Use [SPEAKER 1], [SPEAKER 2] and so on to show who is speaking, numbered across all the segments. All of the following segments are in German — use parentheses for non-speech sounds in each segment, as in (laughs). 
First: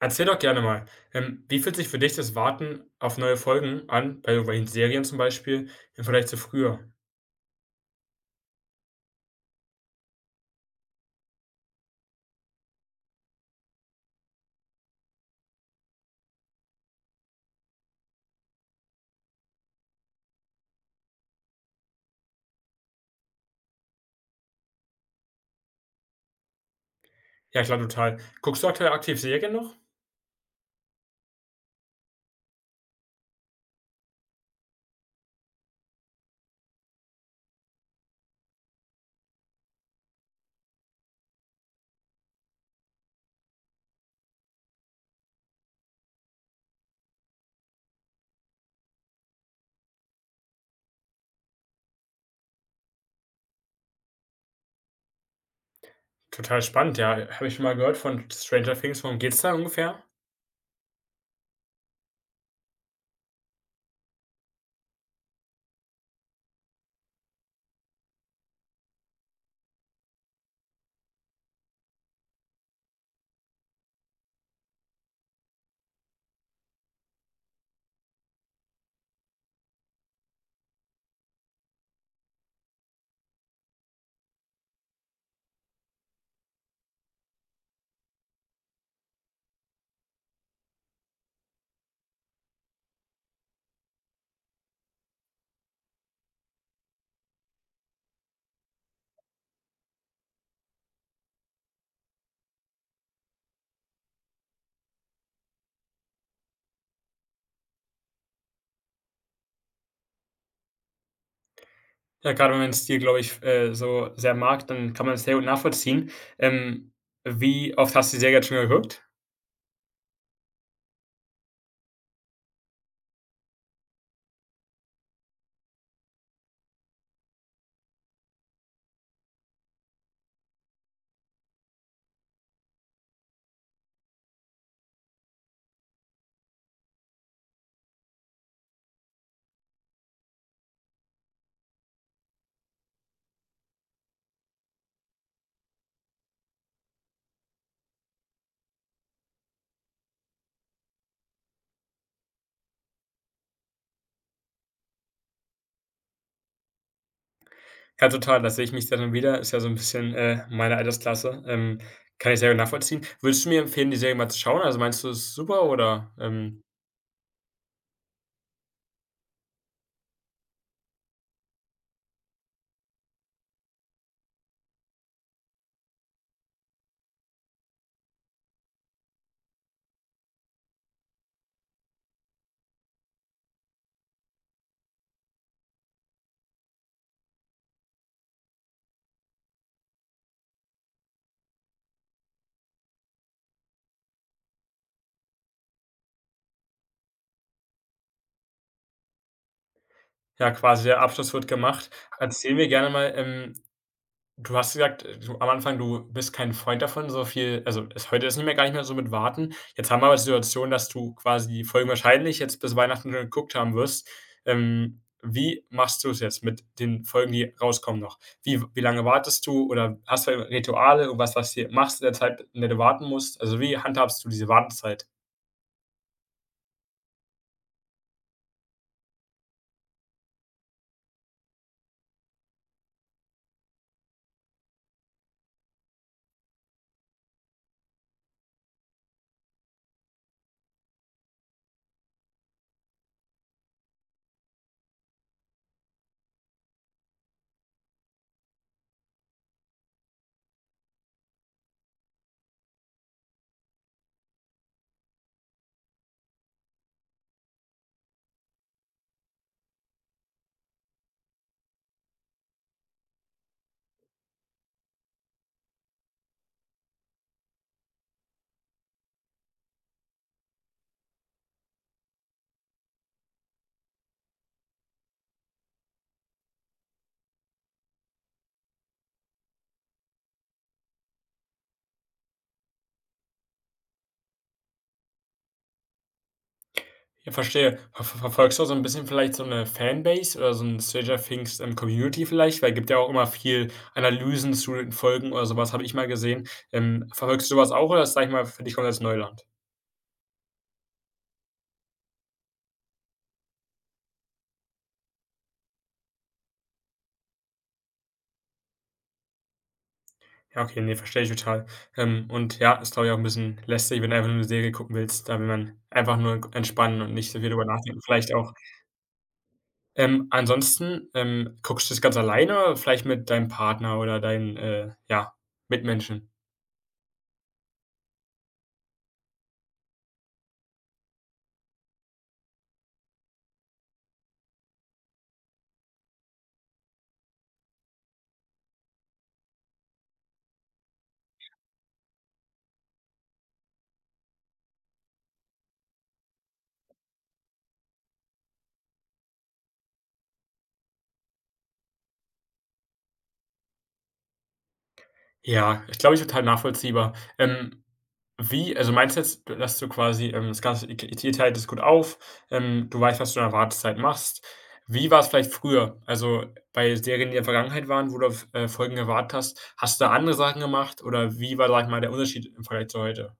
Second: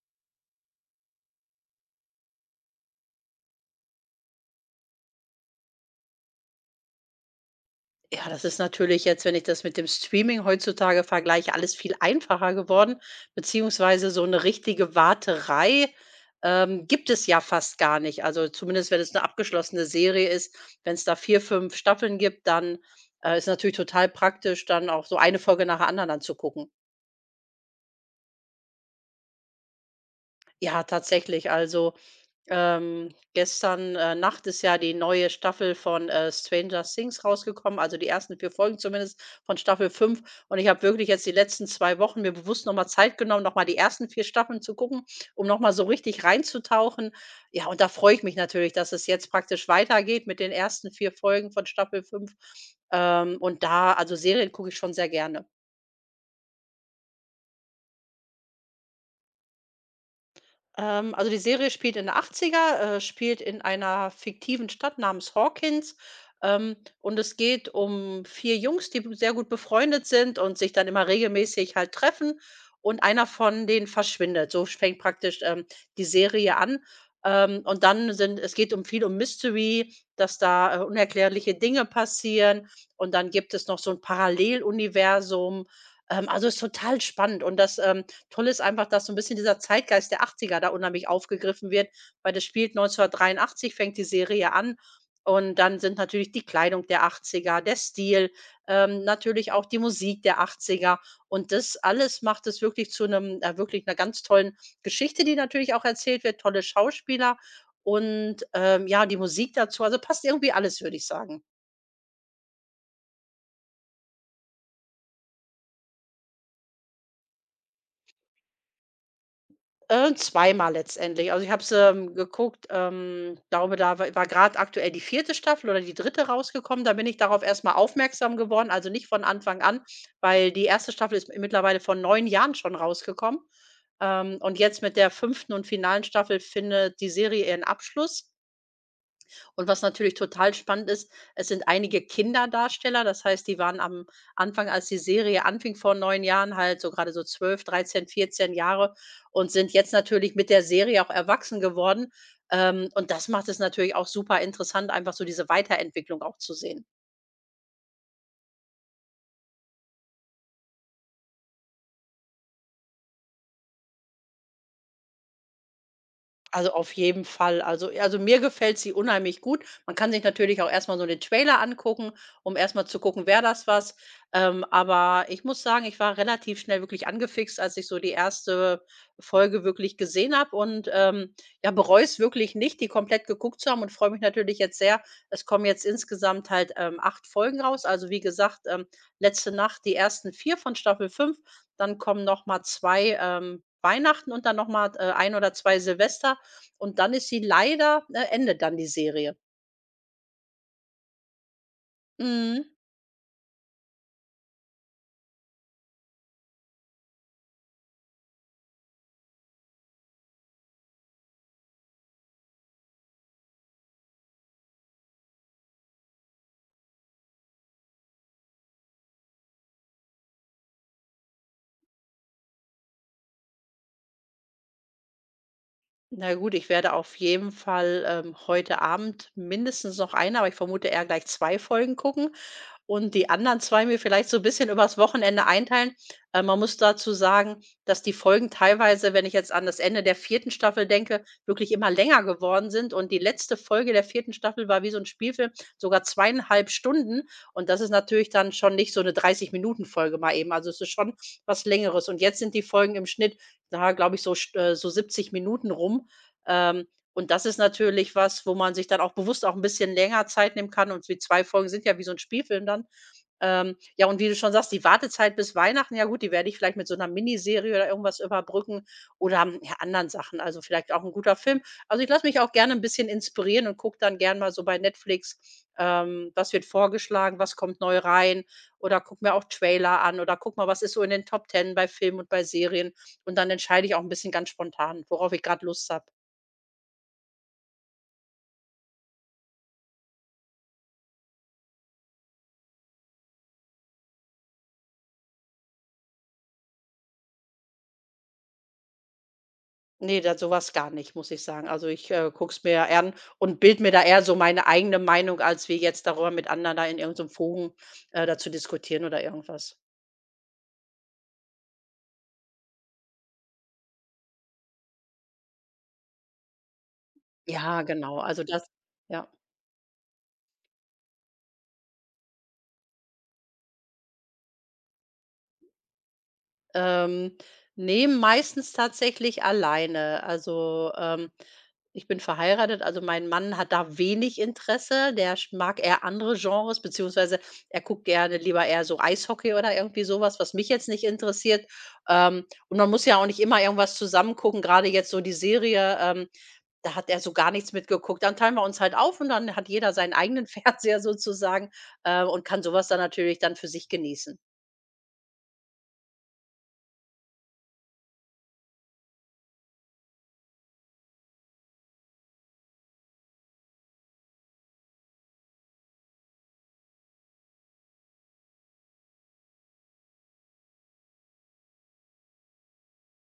[SPEAKER 1] Erzähl doch gerne mal, wie fühlt sich für dich das Warten auf neue Folgen an, bei irgendwelchen Serien zum Beispiel, im Vergleich zu früher?
[SPEAKER 2] Ja, das ist natürlich jetzt, wenn ich das mit dem Streaming heutzutage vergleiche, alles viel einfacher geworden, beziehungsweise so eine richtige Warterei, gibt es ja fast gar nicht. Also, zumindest wenn es eine abgeschlossene Serie ist. Wenn es da 4, 5 Staffeln gibt, dann, ist natürlich total praktisch, dann auch so eine Folge nach der anderen anzugucken.
[SPEAKER 1] Ja klar, total. Guckst du aktuell aktiv Serien noch?
[SPEAKER 2] Ja, tatsächlich. Also, gestern, Nacht ist ja die neue Staffel von, Stranger Things rausgekommen, also die ersten 4 Folgen zumindest von Staffel 5. Und ich habe wirklich jetzt die letzten 2 Wochen mir bewusst noch mal Zeit genommen, noch mal die ersten 4 Staffeln zu gucken, um noch mal so richtig reinzutauchen. Ja, und da freue ich mich natürlich, dass es jetzt praktisch weitergeht mit den ersten 4 Folgen von Staffel 5. Und da also Serien gucke ich schon sehr gerne.
[SPEAKER 1] Total spannend, ja. Habe ich schon mal gehört von Stranger Things. Worum geht's da ungefähr?
[SPEAKER 2] Also die Serie spielt in den Achtziger, spielt in einer fiktiven Stadt namens Hawkins. Und es geht um 4 Jungs, die sehr gut befreundet sind und sich dann immer regelmäßig halt treffen und einer von denen verschwindet. So fängt praktisch, die Serie an. Und dann sind es geht um viel um Mystery, dass da, unerklärliche Dinge passieren und dann gibt es noch so ein Paralleluniversum. Also ist total spannend und das, toll ist einfach, dass so ein bisschen dieser Zeitgeist der 80er da unheimlich aufgegriffen wird, weil das spielt 1983 fängt die Serie an und dann sind natürlich die Kleidung der 80er, der Stil, natürlich auch die Musik der 80er und das alles macht es wirklich zu einem wirklich einer ganz tollen Geschichte, die natürlich auch erzählt wird, tolle Schauspieler und, ja, die Musik dazu. Also, passt irgendwie alles, würde ich sagen.
[SPEAKER 1] Ja, gerade wenn man den Stil, glaube ich, so sehr mag, dann kann man es sehr gut nachvollziehen. Ähm, Wie oft hast du die Serie jetzt schon geguckt?
[SPEAKER 2] Zweimal letztendlich. Also, ich habe es, geguckt, glaube, da war grad aktuell die vierte Staffel oder die dritte rausgekommen. Da bin ich darauf erstmal aufmerksam geworden, also nicht von Anfang an, weil die erste Staffel ist mittlerweile vor 9 Jahren schon rausgekommen. Und jetzt mit der fünften und finalen Staffel findet die Serie ihren Abschluss. Und was natürlich total spannend ist, es sind einige Kinderdarsteller, das heißt, die waren am Anfang, als die Serie anfing vor 9 Jahren, halt so gerade so 12, 13, 14 Jahre und sind jetzt natürlich mit der Serie auch erwachsen geworden. Und das macht es natürlich auch super interessant, einfach so diese Weiterentwicklung auch zu sehen.
[SPEAKER 1] Ja, total, da sehe ich mich dann wieder. Ist ja so ein bisschen, meine Altersklasse. Kann ich sehr gut nachvollziehen. Würdest du mir empfehlen, die Serie mal zu schauen? Also, meinst du, es ist super oder,
[SPEAKER 2] Also, auf jeden Fall. Also, mir gefällt sie unheimlich gut. Man kann sich natürlich auch erstmal so den Trailer angucken, um erstmal zu gucken: wer das was? Aber ich muss sagen, ich war relativ schnell wirklich angefixt, als ich so die erste Folge wirklich gesehen habe und, ja, bereue es wirklich nicht, die komplett geguckt zu haben und freue mich natürlich jetzt sehr. Es kommen jetzt insgesamt halt, acht Folgen raus. Also, wie gesagt, letzte Nacht die ersten 4 von Staffel 5, dann kommen noch mal zwei, Weihnachten und dann noch mal, eine oder 2 Silvester. Und dann ist sie leider endet dann die Serie.
[SPEAKER 1] Ja, quasi der Abschluss wird gemacht. Erzähl
[SPEAKER 2] Mhm.
[SPEAKER 1] mir gerne mal, du hast gesagt, du am Anfang, du bist kein Freund davon, so viel also, ist heute ist nicht mehr gar nicht mehr so mit Warten. Jetzt haben wir aber die Situation, dass du quasi die Folgen wahrscheinlich jetzt bis Weihnachten schon geguckt haben wirst. Wie machst du es jetzt mit den Folgen, die rauskommen noch? wie lange wartest du oder hast du Rituale, irgendwas, was du machst in der Zeit, in der du warten musst? Also, wie handhabst du diese Wartezeit?
[SPEAKER 2] Na gut, ich werde auf jeden Fall, heute Abend mindestens noch eine, aber ich vermute eher gleich 2 Folgen gucken. Und die anderen 2 mir vielleicht so 'n bisschen übers Wochenende einteilen. Man muss dazu sagen, dass die Folgen teilweise, wenn ich jetzt an das Ende der vierten Staffel denke, wirklich immer länger geworden sind und die letzte Folge der vierten Staffel war wie so ein Spielfilm, sogar 2,5 Stunden und das ist natürlich dann schon nicht so eine 30 Minuten Folge mal eben. Also, es ist schon was Längeres und jetzt sind die Folgen im Schnitt, na, glaube ich, so 70 Minuten rum. Ähm, und das ist natürlich was, wo man sich dann auch bewusst auch ein bisschen länger Zeit nehmen kann und die 2 Folgen sind ja wie so ein Spielfilm dann. Ja, und wie du schon sagst, die Wartezeit bis Weihnachten, ja gut, die werde ich vielleicht mit so einer Miniserie oder irgendwas überbrücken oder, ja, anderen Sachen, also, vielleicht auch ein guter Film. Also, ich lasse mich auch gerne ein bisschen inspirieren und gucke dann gern mal so bei Netflix, was wird vorgeschlagen, was kommt neu rein oder gucke mir auch Trailer an oder guck mal, was ist so in den Top 10 bei Filmen und bei Serien und dann entscheide ich auch ein bisschen ganz spontan, worauf ich gerade Lust habe.
[SPEAKER 1] Ja, verstehe. Verfolgst du so 'n bisschen vielleicht so 'ne Fanbase oder so 'n Stranger Things, Community vielleicht? Weil gibt ja auch immer viel Analysen zu den Folgen oder so was, habe ich mal gesehen. Verfolgst du so was auch oder ist, sage ich mal, für dich komplettes Neuland?
[SPEAKER 2] Ne, da sowas gar nicht, muss ich sagen. Also, ich, gucke es mir ja an und bilde mir da eher so meine eigene Meinung, als wie jetzt darüber mit anderen da in irgendeinem so 'nem Forum, da diskutieren oder irgendwas.
[SPEAKER 1] Ja, okay, ne, verstehe ich total. Und ja, ist, glaube ich, auch 'n bisschen lästig, wenn du einfach nur 'ne Serie gucken willst. Da will man einfach nur g entspannen und nicht so viel drüber
[SPEAKER 2] Ja,
[SPEAKER 1] nachdenken,
[SPEAKER 2] genau.
[SPEAKER 1] vielleicht
[SPEAKER 2] Also,
[SPEAKER 1] auch.
[SPEAKER 2] das ja.
[SPEAKER 1] Ansonsten, guckst du das ganz alleine oder vielleicht mit deinem Partner oder deinen, ja, Mitmenschen?
[SPEAKER 2] Ähm, ne, meistens tatsächlich alleine. Also, ich bin verheiratet, also mein Mann hat da wenig Interesse. Der sch mag eher andere Genres, beziehungsweise er guckt gerne lieber eher so Eishockey oder irgendwie sowas, was, mich jetzt nicht interessiert. Und man muss ja auch nicht immer irgendwas zusammen gucken, gerade jetzt so die Serie, da hat er so gar nichts mitgeguckt. Dann teilen wir uns halt auf und dann hat jeder seinen eigenen (laughs) Fernseher sozusagen, und kann sowas dann natürlich dann für sich genießen.
[SPEAKER 1] Ja, ich glaube, ich total nachvollziehbar. Wie also, meinst du jetzt, dass du quasi, das Ganze ihr teilt es gut auf, du weißt, was du in der Wartezeit machst. Wie war es vielleicht früher? Also, bei Serien, die in der Vergangenheit waren, wo du auf, Folgen gewartet hast, hast du da andere Sachen gemacht oder wie war, sage ich mal, der Unterschied im Vergleich zu heute?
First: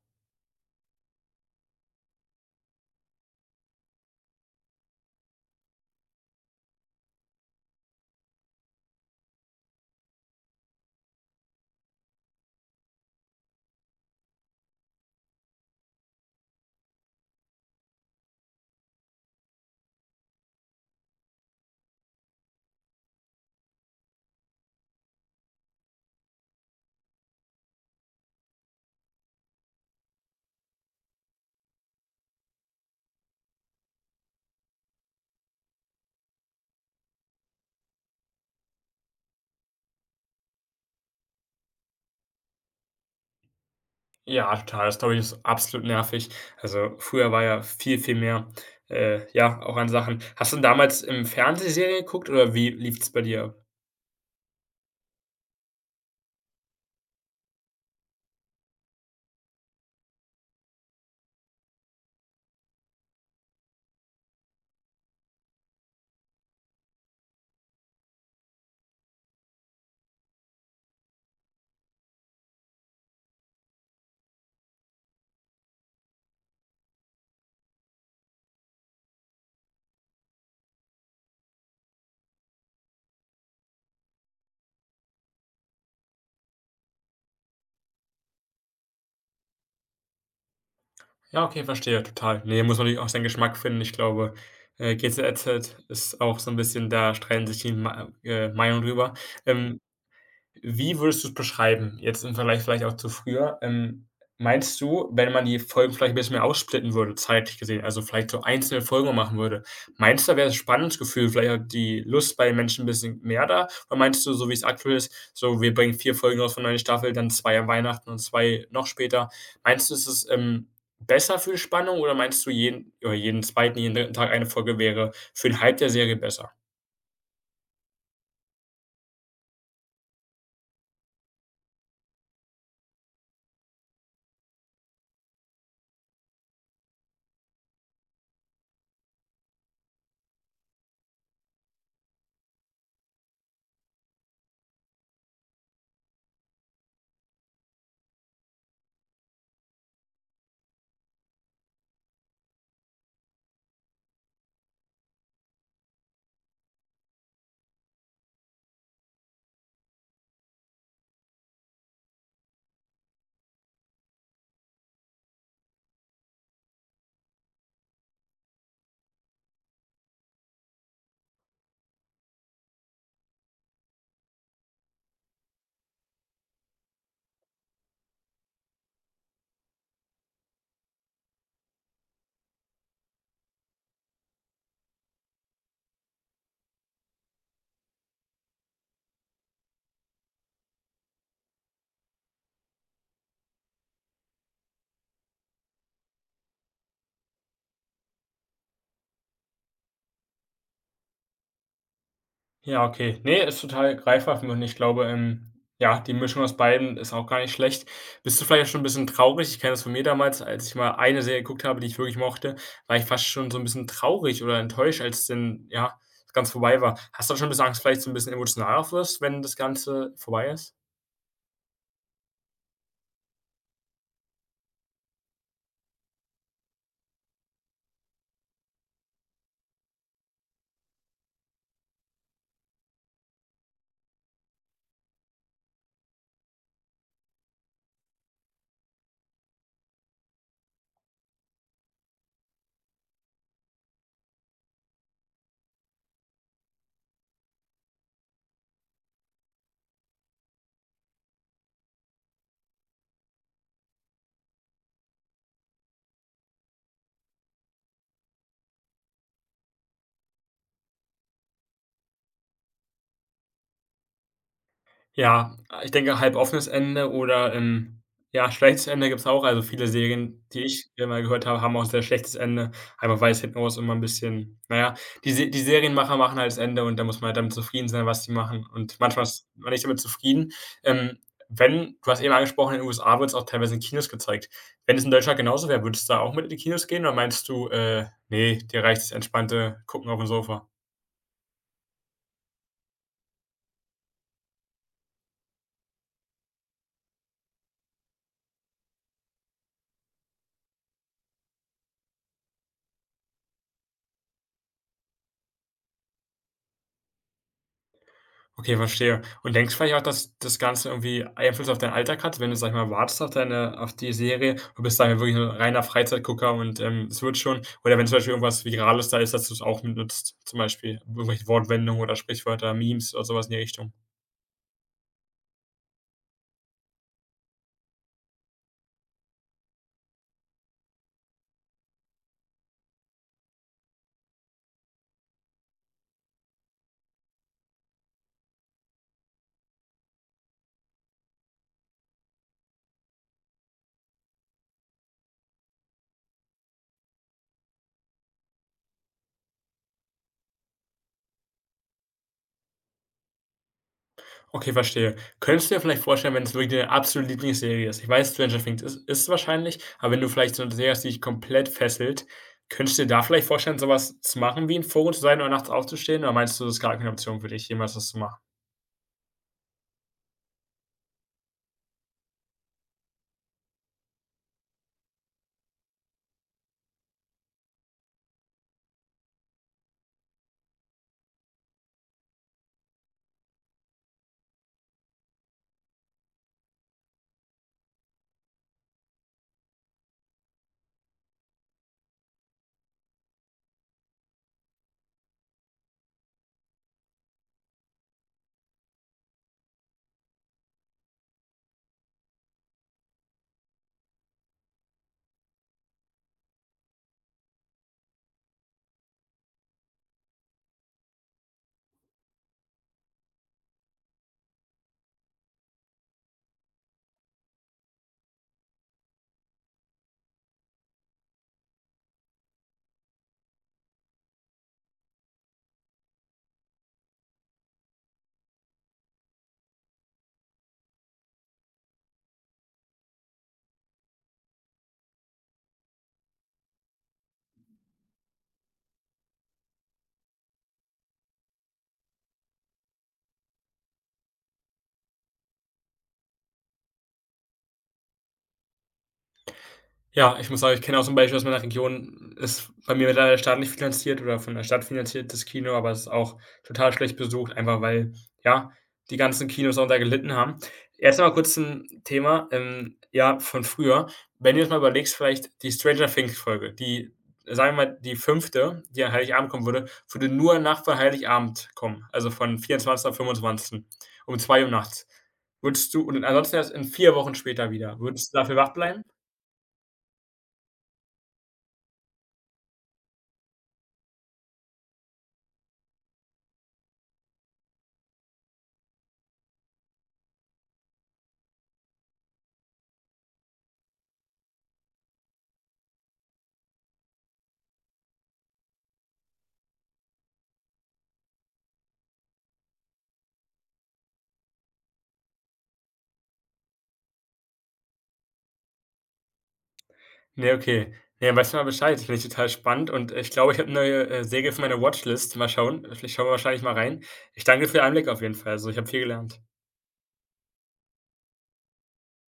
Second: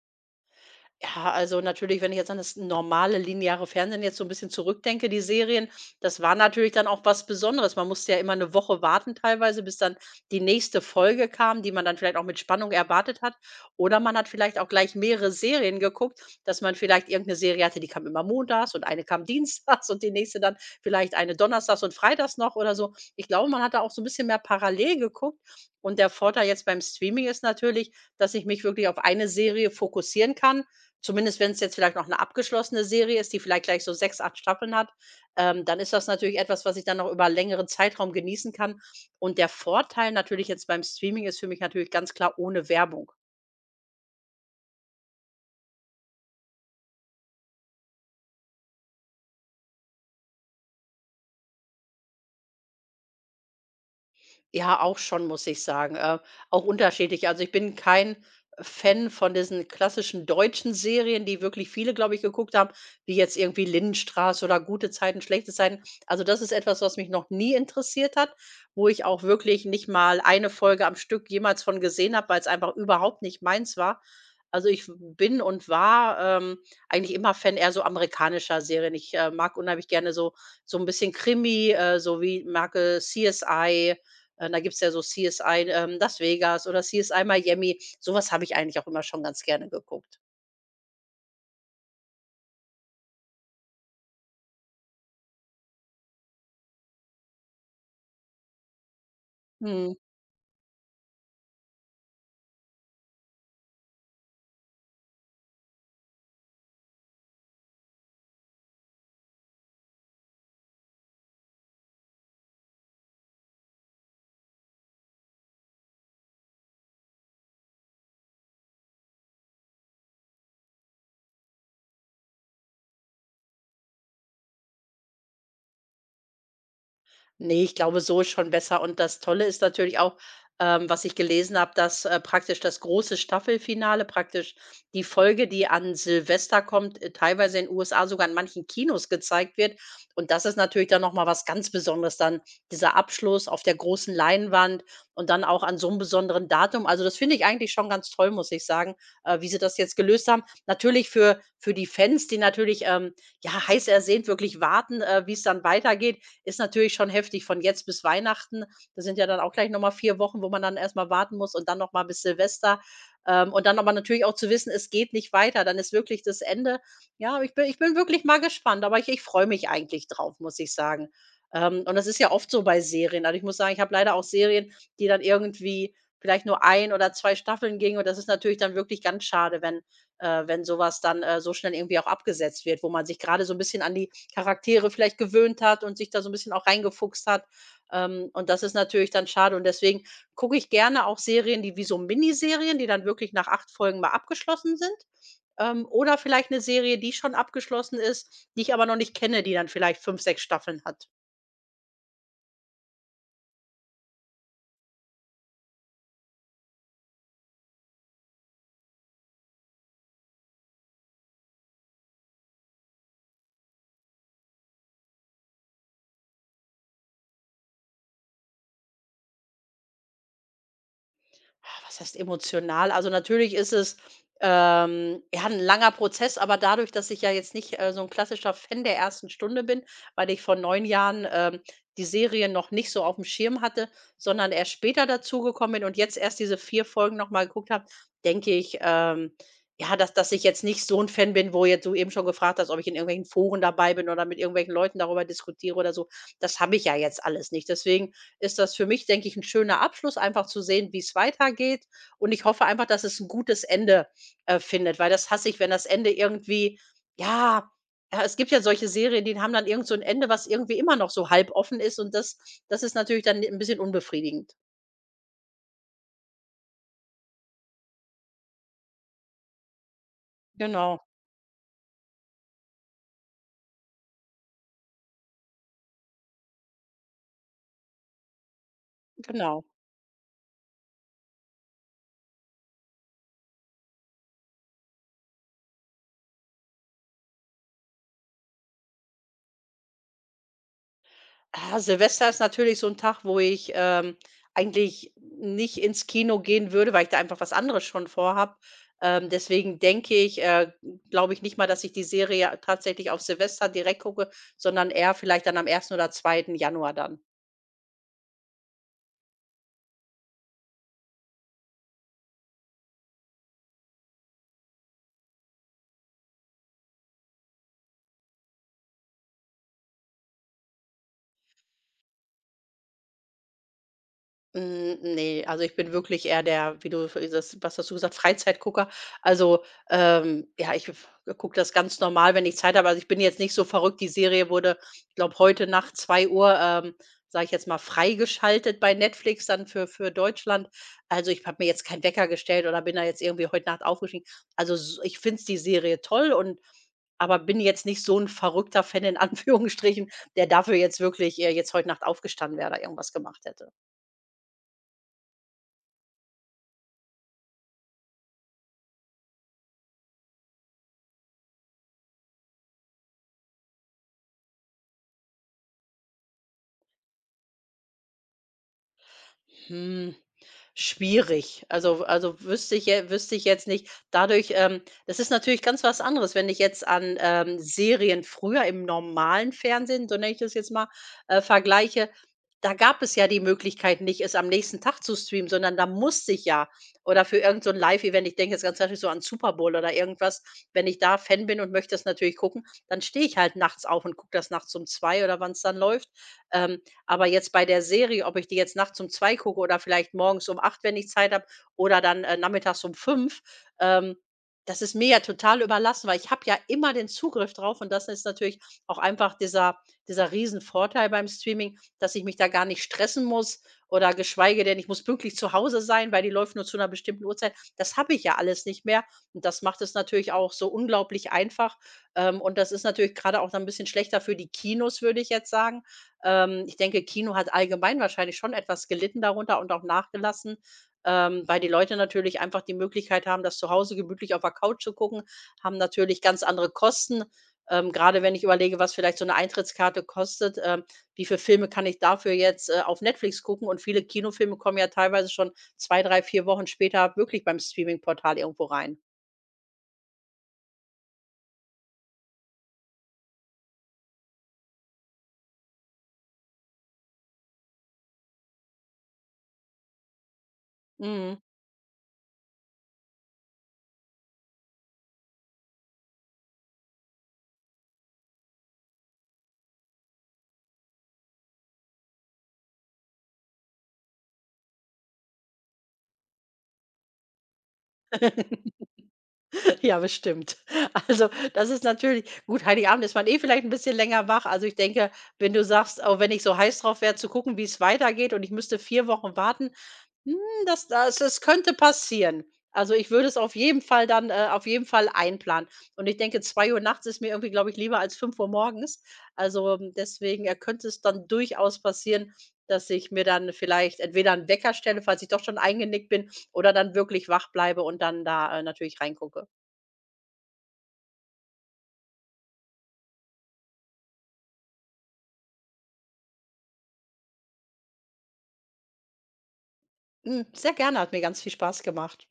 [SPEAKER 2] Ja, also natürlich, wenn ich jetzt an das normale lineare Fernsehen jetzt so ein bisschen zurückdenke, die Serien, das war natürlich dann auch was Besonderes. Man musste ja immer eine Woche warten teilweise, bis dann die nächste Folge kam, die man dann vielleicht auch mit Spannung erwartet hat. Oder man hat vielleicht auch gleich mehrere Serien geguckt, dass man vielleicht irgendeine Serie hatte, die kam immer montags und eine kam (laughs) dienstags und die nächste dann vielleicht eine donnerstags und freitags noch oder so. Ich glaube, man hat da auch so ein bisschen mehr parallel geguckt. Und der Vorteil jetzt beim Streaming ist natürlich, dass ich mich wirklich auf eine Serie fokussieren kann. Zumindest wenn es jetzt vielleicht noch eine abgeschlossene Serie ist, die vielleicht gleich so 6, 8 Staffeln hat, dann ist das natürlich etwas, was ich dann noch über einen längeren Zeitraum genießen kann. Und der Vorteil natürlich jetzt beim Streaming ist für mich natürlich ganz klar ohne Werbung.
[SPEAKER 1] Ja, total. Das, glaube ich, ist absolut nervig. Also, früher war ja viel, viel mehr, ja, auch an Sachen. Hast du denn damals, im Fernsehserien geguckt oder wie lief es bei dir ab?
[SPEAKER 2] Ja, auch schon, muss ich sagen. Auch unterschiedlich. Also, ich bin kein Fan von diesen klassischen deutschen Serien, die wirklich viele, glaube ich, geguckt haben, wie jetzt irgendwie Lindenstraße oder Gute Zeiten, schlechte Zeiten. Also, das ist etwas, was mich noch nie interessiert hat, wo ich auch wirklich nicht mal eine Folge am Stück jemals von gesehen habe, weil es einfach überhaupt nicht meins war. Also, ich bin und war, eigentlich immer Fan eher so amerikanischer Serien. Ich, mag unheimlich gerne so ein bisschen Krimi, so wie Marke CSI, da gibt's ja so CSI, Las Vegas oder CSI Miami. So was habe ich eigentlich auch immer schon ganz gerne geguckt.
[SPEAKER 1] Ja, okay, verstehe, total. Ne, muss man natürlich auch seinen Geschmack finden. Ich glaube, GZSZ ist auch so ein bisschen da streiten sich die Ma Meinungen drüber. Ähm,
[SPEAKER 2] Mhm.
[SPEAKER 1] Wie würdest du es beschreiben, jetzt im Vergleich vielleicht auch zu früher? Meinst du, wenn man die Folgen vielleicht 'n bisschen mehr aufsplitten würde, zeitlich gesehen, also vielleicht so einzelne Folgen machen würde, meinst du, da wäre das Spannungsgefühl, vielleicht auch die Lust bei den Menschen 'n bisschen mehr da? Oder meinst du, so wie es aktuell ist, so wir bringen 4 Folgen raus von der Staffel, dann 2 an Weihnachten und 2 noch später. Meinst du, es ist, es besser für die Spannung oder meinst du jeden oder jeden zweiten jeden dritten Tag eine Folge wäre für 'n Hype der Serie besser?
[SPEAKER 2] Ne, ich glaube, so ist schon besser und das Tolle ist natürlich auch, was ich gelesen habe, dass, praktisch das große Staffelfinale praktisch die Folge, die an Silvester kommt, teilweise in den USA sogar in manchen Kinos gezeigt wird. Und das ist natürlich dann noch mal was ganz Besonderes dann, dieser Abschluss auf der großen Leinwand und dann auch an so einem besonderen Datum. Also, das finde ich eigentlich schon ganz toll, muss ich sagen, wie sie das jetzt gelöst haben. Natürlich für die Fans, die natürlich, ja, heiß ersehnt wirklich warten, wie es dann weitergeht, ist natürlich schon heftig von jetzt bis Weihnachten. Das sind ja dann auch gleich nochmal 4 Wochen, wo man dann erstmal warten muss und dann nochmal bis Silvester. Und dann aber natürlich auch zu wissen, es geht nicht weiter, dann ist wirklich das Ende. Ja, ich bin wirklich mal gespannt, aber ich freue mich eigentlich drauf, muss ich sagen. Und das ist ja oft so bei Serien. Also, ich muss sagen, ich habe leider auch Serien, die dann irgendwie vielleicht nur ein oder 2 Staffeln gingen und das ist natürlich dann wirklich ganz schade, wenn sowas dann, so schnell irgendwie auch abgesetzt wird, wo man sich gerade so ein bisschen an die Charaktere vielleicht gewöhnt hat und sich da so ein bisschen auch reingefuchst hat. Und das ist natürlich dann schade und deswegen gucke ich gerne auch Serien, die wie so Miniserien, die dann wirklich nach 8 Folgen mal abgeschlossen sind, oder vielleicht eine Serie, die schon abgeschlossen ist, die ich aber noch nicht kenne, die dann vielleicht 5, 6 Staffeln hat.
[SPEAKER 1] Ja, okay. Nee ist total greifbar für mich und ich glaube, ja, die Mischung aus beiden ist auch gar nicht schlecht. Bist du vielleicht auch schon ein bisschen traurig? Ich kenne das von mir damals, als ich mal eine Serie geguckt habe, die ich wirklich mochte, war ich fast schon so ein bisschen traurig oder enttäuscht, als denn, ja, ganz vorbei war. Hast du da schon ein bisschen Angst, vielleicht so 'n bisschen emotional auch wirst, wenn das Ganze vorbei ist?
[SPEAKER 2] Ah, was heißt emotional? Also, natürlich ist es, ja, ein langer Prozess, aber dadurch, dass ich ja jetzt nicht, so ein klassischer Fan der ersten Stunde bin, weil ich vor 9 Jahren, die Serie noch nicht so auf dem Schirm hatte, sondern erst später dazugekommen bin und jetzt erst diese 4 Folgen noch mal geguckt habe, denke ich, ja, dass ich jetzt nicht so ein Fan bin, wo jetzt du eben schon gefragt hast, ob ich in irgendwelchen Foren dabei bin oder mit irgendwelchen Leuten darüber diskutiere oder so. Das habe ich ja jetzt alles nicht. Deswegen, ist das für mich, denke ich, ein schöner Abschluss, einfach zu sehen, wie es weitergeht. Und ich hoffe einfach, dass es ein gutes Ende, findet, weil das hasse ich, wenn das Ende irgendwie ja, ja, es gibt ja solche Serien, die haben dann irgend so 'n Ende, was irgendwie immer noch so halb offen ist und das ist natürlich dann ein bisschen unbefriedigend.
[SPEAKER 1] Ja, ich denke, halb offenes Ende oder, ja, schlechtes Ende gibt's auch. Also, viele Serien, die ich
[SPEAKER 2] Genau,
[SPEAKER 1] immer gehört habe, haben auch sehr schlechtes Ende, einfach weil es hinten raus immer ein bisschen naja, die Serienmacher machen halt das Ende und da muss man halt damit zufrieden sein, was die machen. Und manchmal ist
[SPEAKER 2] genau.
[SPEAKER 1] man nicht damit zufrieden. Ähm, Wenn du hast eben angesprochen, in den USA wird's auch teilweise in Kinos gezeigt. Wenn es in Deutschland genauso wäre, würdest du da auch mit in die Kinos gehen oder meinst du, „Ne, dir reicht das entspannte Gucken auf dem Sofa?"
[SPEAKER 2] Ah, Silvester ist natürlich so 'n Tag, wo ich, eigentlich nicht ins Kino gehen würde, weil ich da einfach was anderes schon vorhabe. Deswegen denke ich glaube ich nicht mal, dass ich die Serie tatsächlich auf Silvester direkt gucke, sondern eher vielleicht dann am ersten oder zweiten Januar dann.
[SPEAKER 1] Okay, verstehe. Und denkst du vielleicht auch, dass das Ganze irgendwie Einfluss auf deinen Alltag hat, wenn du, sage ich mal, wartest auf deine auf die Serie und bist, sagen wir, wirklich nur reiner Freizeitgucker und, es wird schon oder wenn zum Beispiel irgendwas Virales da ist, dass du es auch mitnutzt, zum Beispiel irgendwelche Wortwendungen oder Sprichwörter, Memes oder sowas in die Richtung.
[SPEAKER 2] Hm, ne, also ich bin wirklich eher der, wie du das, was hast du gesagt, Freizeitgucker. Also, ja, ich gucke das ganz normal, wenn ich Zeit habe. Also, ich bin jetzt nicht so verrückt. Die Serie wurde, ich glaube, heute Nacht 2 Uhr, ähm, sage ich jetzt mal, freigeschaltet bei Netflix dann für Deutschland. Also, ich habe mir jetzt keinen Wecker gestellt oder bin da jetzt irgendwie heute Nacht aufgestiegen. Also, s ich finde die Serie toll und aber bin jetzt nicht so ein verrückter Fan in (laughs) Anführungsstrichen, der dafür jetzt wirklich, jetzt heute Nacht aufgestanden wäre oder irgendwas gemacht hätte.
[SPEAKER 1] Okay, verstehe. Könntest du dir vielleicht vorstellen, wenn es wirklich deine absolute Lieblingsserie ist? Ich weiß, Stranger Things ist's wahrscheinlich, aber wenn du vielleicht so eine Serie hast, die dich komplett fesselt, könntest du dir da vielleicht vorstellen, so was zu machen, wie im Forum zu sein oder nachts aufzustehen, oder meinst du, das ist gar keine Option für dich, jemals das zu machen?
[SPEAKER 2] Hm, schwierig. Also wüsste ich jetzt nicht. Dadurch das ist natürlich ganz was anderes, wenn ich jetzt an, Serien früher im normalen Fernsehen, so nenne ich das jetzt mal, vergleiche, da gab es ja die Möglichkeit nicht, es am nächsten Tag zu streamen, sondern da musste ich ja oder für irgend so 'n Live-Event, ich denke jetzt ganz klassisch so an Super Bowl oder irgendwas, wenn ich da Fan bin und möchte das natürlich gucken, dann stehe ich halt nachts auf und gucke das nachts um 2 oder wann es dann läuft. Ähm, aber jetzt bei der Serie, ob ich die jetzt nachts um 2 gucke oder vielleicht morgens um 8, wenn ich Zeit habe, oder dann, nachmittags um 5, ähm, das ist mir ja total überlassen, weil ich habe ja immer den Zugriff drauf und das ist natürlich auch einfach dieser Riesenvorteil beim Streaming, dass ich mich da gar nicht stressen muss oder geschweige denn, ich muss pünktlich zu Hause sein, weil die läuft nur zu einer bestimmten Uhrzeit. Das habe ich ja alles nicht mehr und das macht es natürlich auch so unglaublich einfach, und das ist natürlich gerade auch dann 'n bisschen schlechter für die Kinos, würde ich jetzt sagen, ich denke, Kino hat allgemein wahrscheinlich schon etwas gelitten darunter und auch nachgelassen, weil die Leute natürlich einfach die Möglichkeit haben, das zu Hause gemütlich auf der Couch zu gucken, haben natürlich ganz andere Kosten. Grade wenn ich überlege, was vielleicht so eine Eintrittskarte kostet, wie viele Filme kann ich dafür jetzt, auf Netflix gucken? Und viele Kinofilme kommen ja teilweise schon 2, 3, 4 Wochen später wirklich beim Streaming-Portal irgendwo rein.
[SPEAKER 1] Ja, ich muss sagen, ich kenne auch so 'n Beispiel aus meiner Region, ist bei mir leider der Staat nicht finanziert oder von der Stadt finanziert, das Kino, aber es ist auch total schlecht besucht, einfach weil, ja, die ganzen Kinos darunter gelitten haben. Jetzt noch mal
[SPEAKER 2] Mhm.
[SPEAKER 1] kurz zum Thema, ja, von früher. Wenn du jetzt mal überlegst, vielleicht die „Stranger Things"-Folge, die sagen wir mal, die fünfte, die an Heiligabend kommen würde, würde nur nach vor Heiligabend kommen, also von 24. auf 25. um 2 Uhr nachts. Würdest du und ansonsten erst in 4 Wochen später wieder. Würdest du dafür wach bleiben?
[SPEAKER 2] Ja, bestimmt. Also, das ist natürlich gut, Heiligabend ist man eh vielleicht ein bisschen länger wach. Also, ich denke, wenn du sagst: auch wenn ich so heiß drauf wäre zu gucken, wie es weitergeht und ich müsste 4 Wochen warten“, hm, das könnte passieren. Also, ich würde es auf jeden Fall dann auf jeden Fall einplanen. Und ich denke, 2 Uhr nachts ist mir irgendwie, glaube ich, lieber als 5 Uhr morgens. Also, deswegen, könnte es dann durchaus passieren, dass ich mir dann vielleicht entweder einen Wecker stelle, falls ich doch schon eingenickt bin, oder dann wirklich wach bleibe und dann da, natürlich reingucke.
[SPEAKER 1] Ne, okay. Ne, weiß ich mal Bescheid. Finde ich total spannend und ich glaube, ich habe 'ne neue, Serie für meine Watchlist. Mal schauen. Vielleicht schauen wir wahrscheinlich mal rein. Ich danke dir für den Einblick auf jeden Fall. Also, ich habe viel gelernt.
[SPEAKER 2] Hm, sehr gerne, hat mir ganz viel Spaß gemacht.